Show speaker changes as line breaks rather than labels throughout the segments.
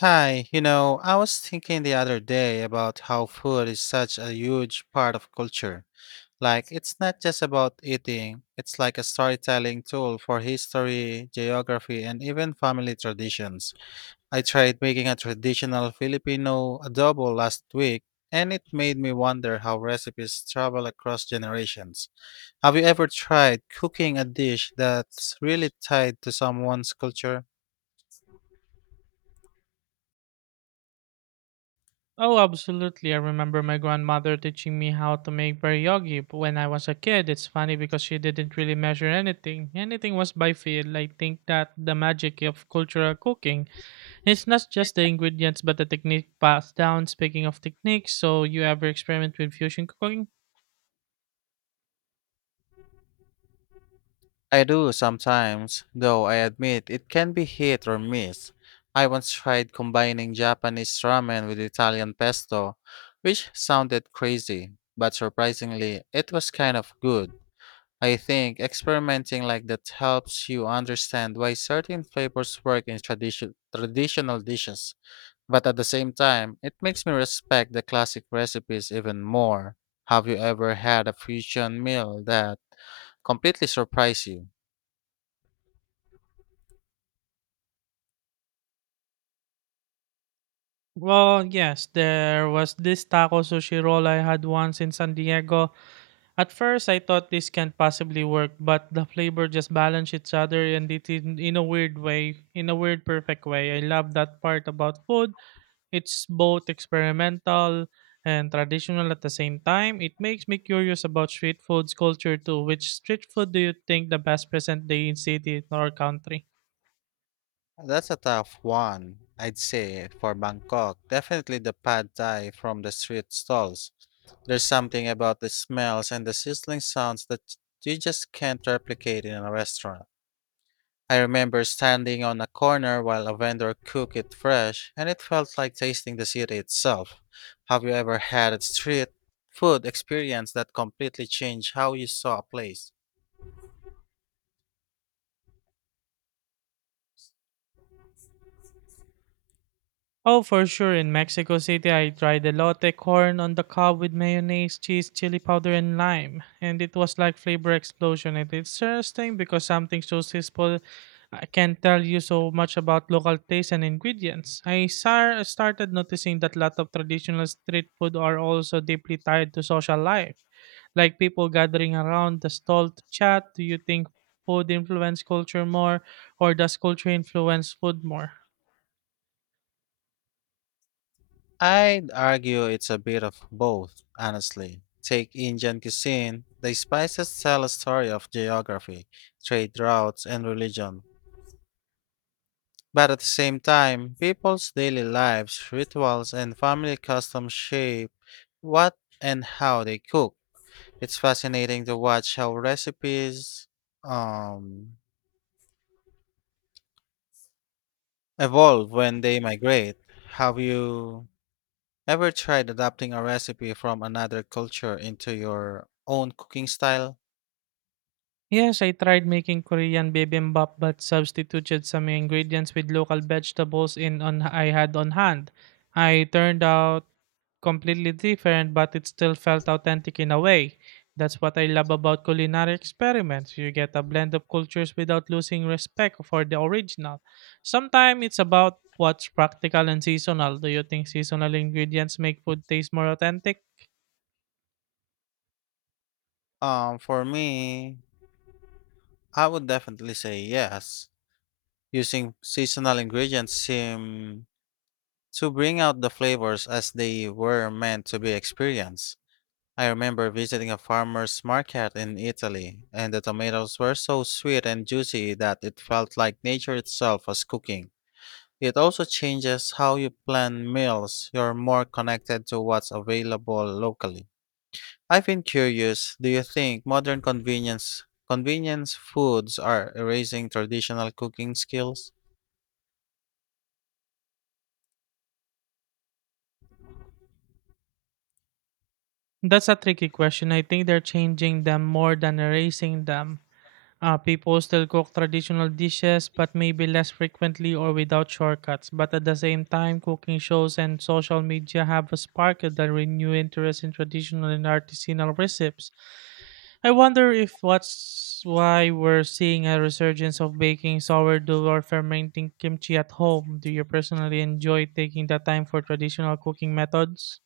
Hi, I was thinking the other day about how food is such a huge part of culture. Like, it's not just about eating, it's like a storytelling tool for history, geography, and even family traditions. I tried making a traditional Filipino adobo last week, and it made me wonder how recipes travel across generations. Have you ever tried cooking a dish that's really tied to someone's culture?
Oh, absolutely. I remember my grandmother teaching me how to make pierogi when I was a kid. It's funny because she didn't really measure anything. Anything was by feel. I think that the magic of cultural cooking is not just the ingredients but the technique passed down. Speaking of techniques, so you ever experiment with fusion cooking?
I do sometimes, though I admit it can be hit or miss. I once tried combining Japanese ramen with Italian pesto, which sounded crazy, but surprisingly, it was kind of good. I think experimenting like that helps you understand why certain flavors work in traditional dishes, but at the same time, it makes me respect the classic recipes even more. Have you ever had a fusion meal that completely surprised you?
Well, yes, there was this taco sushi roll I had once in San Diego. At first, I thought this can't possibly work, but the flavor just balance each other and it in a weird way, in a weird perfect way. I love that part about food. It's both experimental and traditional at the same time. It makes me curious about street food's culture too. Which street food do you think the best present day in city or country?
That's a tough one, I'd say, for Bangkok. Definitely the pad thai from the street stalls. There's something about the smells and the sizzling sounds that you just can't replicate in a restaurant. I remember standing on a corner while a vendor cooked it fresh, and it felt like tasting the city itself. Have you ever had a street food experience that completely changed how you saw a place?
Oh, for sure. In Mexico City, I tried the lotte corn on the cob with mayonnaise, cheese, chili powder, and lime. And it was like flavor explosion. And it's interesting because something so simple I can tell you so much about local taste and ingredients. I started noticing that a lot of traditional street food are also deeply tied to social life, like people gathering around the stall to chat. Do you think food influence culture more, or does culture influence food more?
I'd argue it's a bit of both, honestly. Take Indian cuisine. The spices tell a story of geography, trade routes, and religion. But at the same time, people's daily lives, rituals, and family customs shape what and how they cook. It's fascinating to watch how recipes um, evolve when they migrate. Have you ever tried adapting a recipe from another culture into your own cooking style?
Yes, I tried making Korean bibimbap but substituted some ingredients with local vegetables in on I had on hand. I turned out completely different, but it still felt authentic in a way. That's what I love about culinary experiments. You get a blend of cultures without losing respect for the original. Sometimes it's about what's practical and seasonal. Do you think seasonal ingredients make food taste more authentic?
For me, I would definitely say yes. Using seasonal ingredients seem to bring out the flavors as they were meant to be experienced. I remember visiting a farmer's market in Italy, and the tomatoes were so sweet and juicy that it felt like nature itself was cooking. It also changes how you plan meals. You're more connected to what's available locally. I've been curious, do you think modern convenience foods are erasing traditional cooking skills?
That's a tricky question. I think they're changing them more than erasing them. People still cook traditional dishes, but maybe less frequently or without shortcuts. But at the same time, cooking shows and social media have sparked a renewed interest in traditional and artisanal recipes. I wonder if what's why we're seeing a resurgence of baking sourdough or fermenting kimchi at home. Do you personally enjoy taking the time for traditional cooking methods?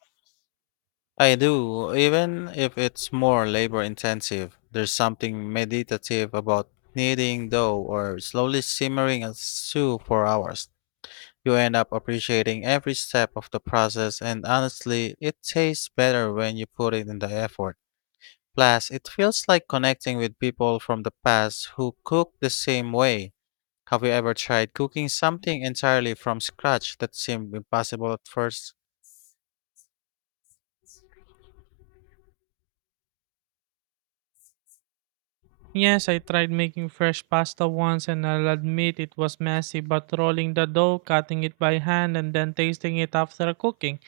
I do, even if it's more labor intensive. There's something meditative about kneading dough or slowly simmering a stew for hours. You end up appreciating every step of the process and honestly, it tastes better when you put it in the effort. Plus, it feels like connecting with people from the past who cook the same way. Have you ever tried cooking something entirely from scratch that seemed impossible at first?
Yes, I tried making fresh pasta once and I'll admit it was messy, but rolling the dough, cutting it by hand, and then tasting it after cooking.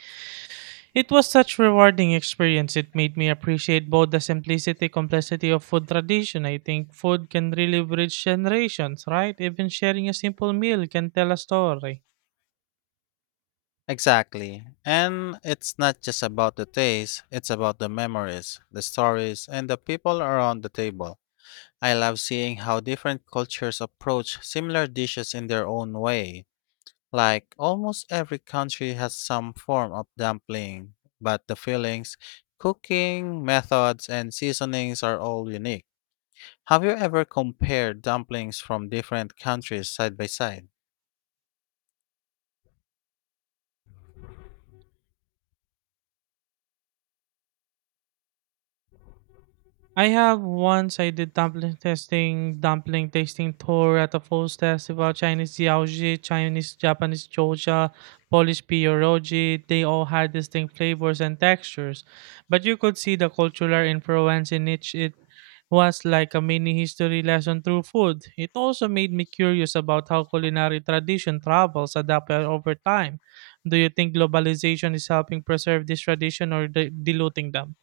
It was such rewarding experience. It made me appreciate both the simplicity complexity of food tradition. I think food can really bridge generations, right? Even sharing a simple meal can tell a story.
Exactly. And it's not just about the taste, it's about the memories, the stories, and the people around the table. I love seeing how different cultures approach similar dishes in their own way. Like almost every country has some form of dumpling, but the fillings, cooking methods, and seasonings are all unique. Have you ever compared dumplings from different countries side by side?
I have. Once I did dumpling testing, dumpling tasting tour at a food Festival, Chinese Jiaoji, Chinese Japanese Georgia, Polish pierogi. They all had distinct flavors and textures, but you could see the cultural influence in each. It was like a mini history lesson through food. It also made me curious about how culinary tradition travels adapt over time. Do you think globalization is helping preserve this tradition or diluting them?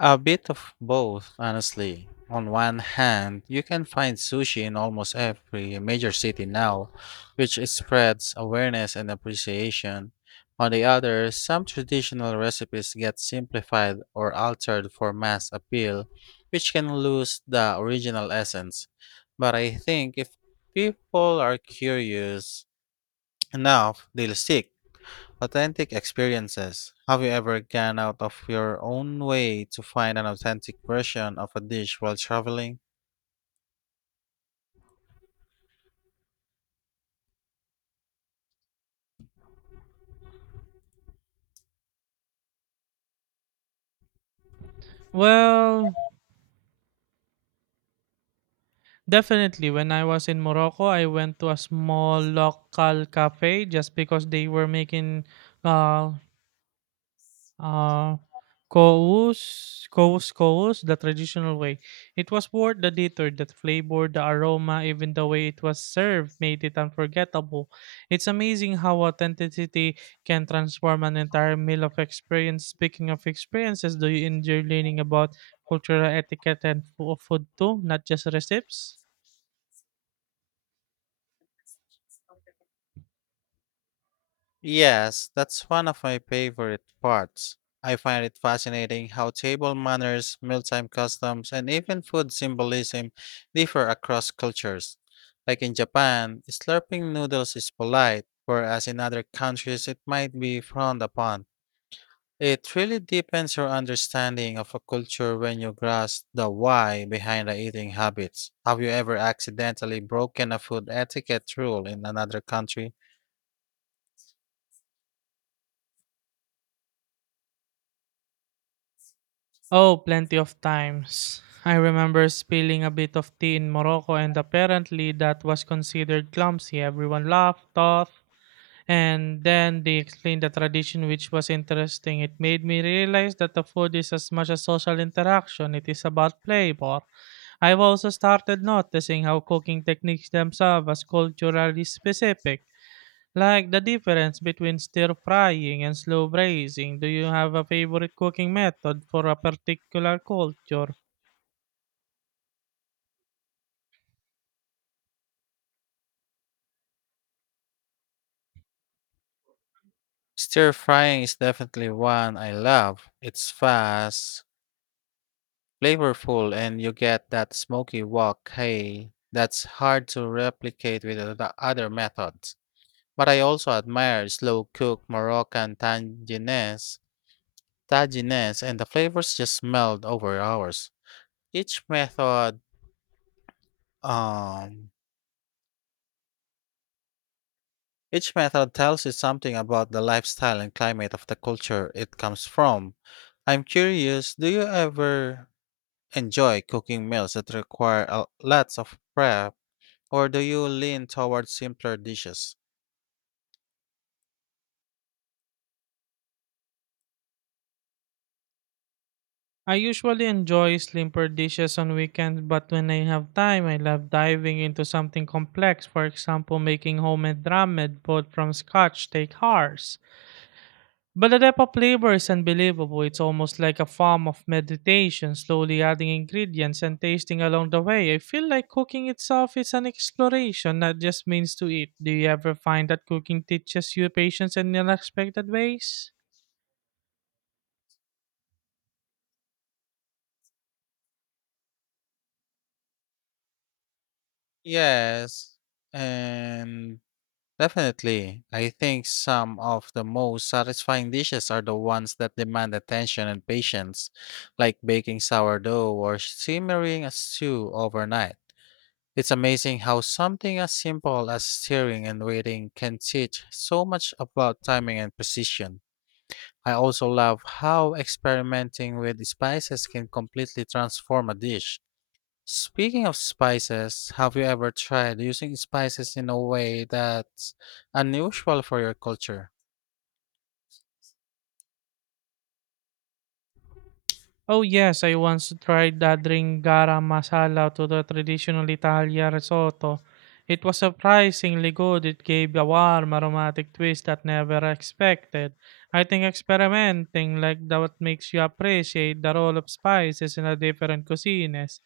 A bit of both, honestly. On one hand, you can find sushi in almost every major city now, which spreads awareness and appreciation. On the other, some traditional recipes get simplified or altered for mass appeal, which can lose the original essence. But I think if people are curious enough, they'll stick. Authentic experiences. Have you ever gone out of your own way to find an authentic version of a dish while traveling?
Well, definitely. When I was in Morocco, I went to a small local cafe just because they were making uh uh kous, kous, kous, the traditional way. It was worth the detour. The flavor, the aroma, even the way it was served made it unforgettable. It's amazing how authenticity can transform an entire meal of experience. Speaking of experiences, do you enjoy learning about cultural etiquette and food too, not just recipes?
Yes, that's one of my favorite parts. I find it fascinating how table manners, mealtime customs, and even food symbolism differ across cultures. Like in Japan, slurping noodles is polite, whereas in other countries it might be frowned upon. It really deepens your understanding of a culture when you grasp the why behind the eating habits. Have you ever accidentally broken a food etiquette rule in another country?
Oh, plenty of times. I remember spilling a bit of tea in Morocco, and apparently that was considered clumsy. Everyone laughed off, and then they explained the tradition, which was interesting. It made me realize that the food is as much a social interaction, it is about flavor. I've also started noticing how cooking techniques themselves are culturally specific. Like the difference between stir frying and slow braising, do you have a favorite cooking method for a particular culture?
Stir frying is definitely one I love. It's fast, flavorful, and you get that smoky wok hey that's hard to replicate with the other methods. But I also admire slow cooked Moroccan tagines, and the flavors just meld over hours. Each method um each method tells you something about the lifestyle and climate of the culture it comes from. I'm curious, do you ever enjoy cooking meals that require lots of prep or do you lean towards simpler dishes?
I usually enjoy simpler dishes on weekends, but when I have time, I love diving into something complex. For example, making homemade ramen both from scotch take hours. But the depth of flavor is unbelievable. It's almost like a form of meditation, slowly adding ingredients and tasting along the way. I feel like cooking itself is an exploration, not just means to eat. Do you ever find that cooking teaches you patience in unexpected ways?
Yes, and definitely. I think some of the most satisfying dishes are the ones that demand attention and patience, like baking sourdough or simmering a stew overnight. It's amazing how something as simple as stirring and waiting can teach so much about timing and precision. I also love how experimenting with spices can completely transform a dish. Speaking of spices, have you ever tried using spices in a way that's unusual for your culture?
Oh yes, I once tried adding garam masala to the traditional Italian risotto. It was surprisingly good. It gave a warm, aromatic twist that never expected. I think experimenting like that makes you appreciate the role of spices in a different cuisines.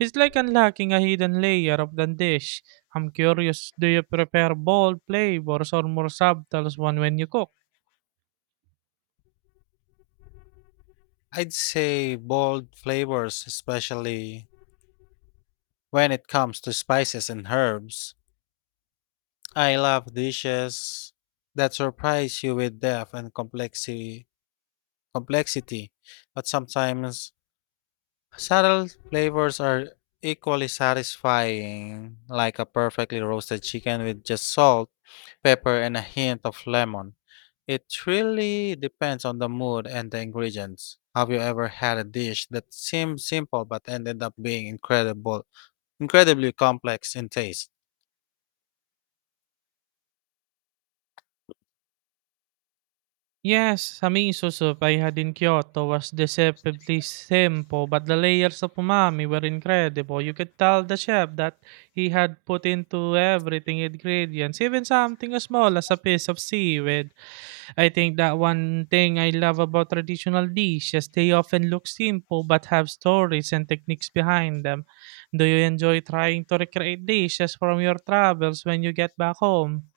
It's like unlocking a hidden layer of the dish. I'm curious, do you prepare bold flavors or more subtle ones when you cook?
I'd say bold flavors, especially when it comes to spices and herbs. I love dishes that surprise you with depth and complexity, but sometimes subtle flavors are equally satisfying, like a perfectly roasted chicken with just salt, pepper, and a hint of lemon. It really depends on the mood and the ingredients. Have you ever had a dish that seemed simple but ended up being incredibly complex in taste?
Yes, sa minha sussurpairada in Kyoto was deceptively simple, but the layers of umami were incredible. You could tell the chef that he had put into everything ingredients, even something as small as a piece of seaweed. I think that one thing I love about traditional dishes, they often look simple but have stories and techniques behind them. Do you enjoy trying to recreate dishes from your travels when you get back home?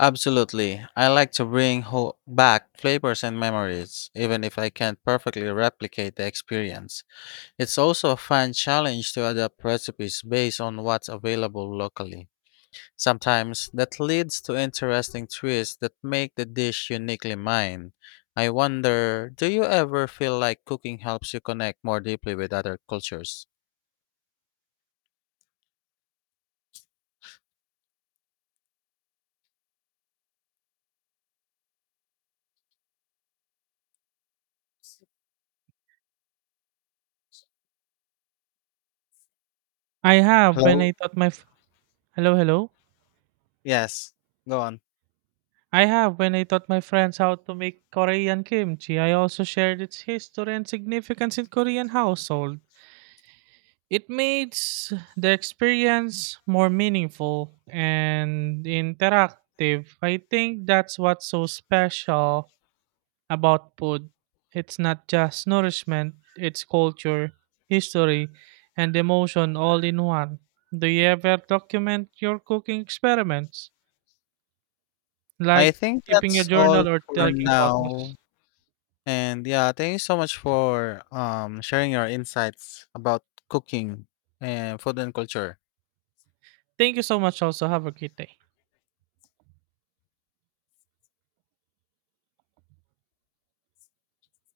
Absolutely. I like to bring back flavors and memories, even if I can't perfectly replicate the experience. It's also a fun challenge to adapt recipes based on what's available locally. Sometimes that leads to interesting twists that make the dish uniquely mine. I wonder, do you ever feel like cooking helps you connect more deeply with other cultures?
I have when
Hello?
I taught my Hello, hello.
Yes, go on.
I have when I taught my friends how to make Korean kimchi. I also shared its history and significance in Korean household. It makes the experience more meaningful and interactive. I think that's what's so special about food. It's not just nourishment, it's culture, history, and emotion all in one. Do you ever document your cooking experiments?
I
Like
think
keeping a
that's all
journal or
for
taking
now.
photos?
And yeah, thank you so much for sharing your insights about cooking and food and culture.
Thank you so much also. Have a great day.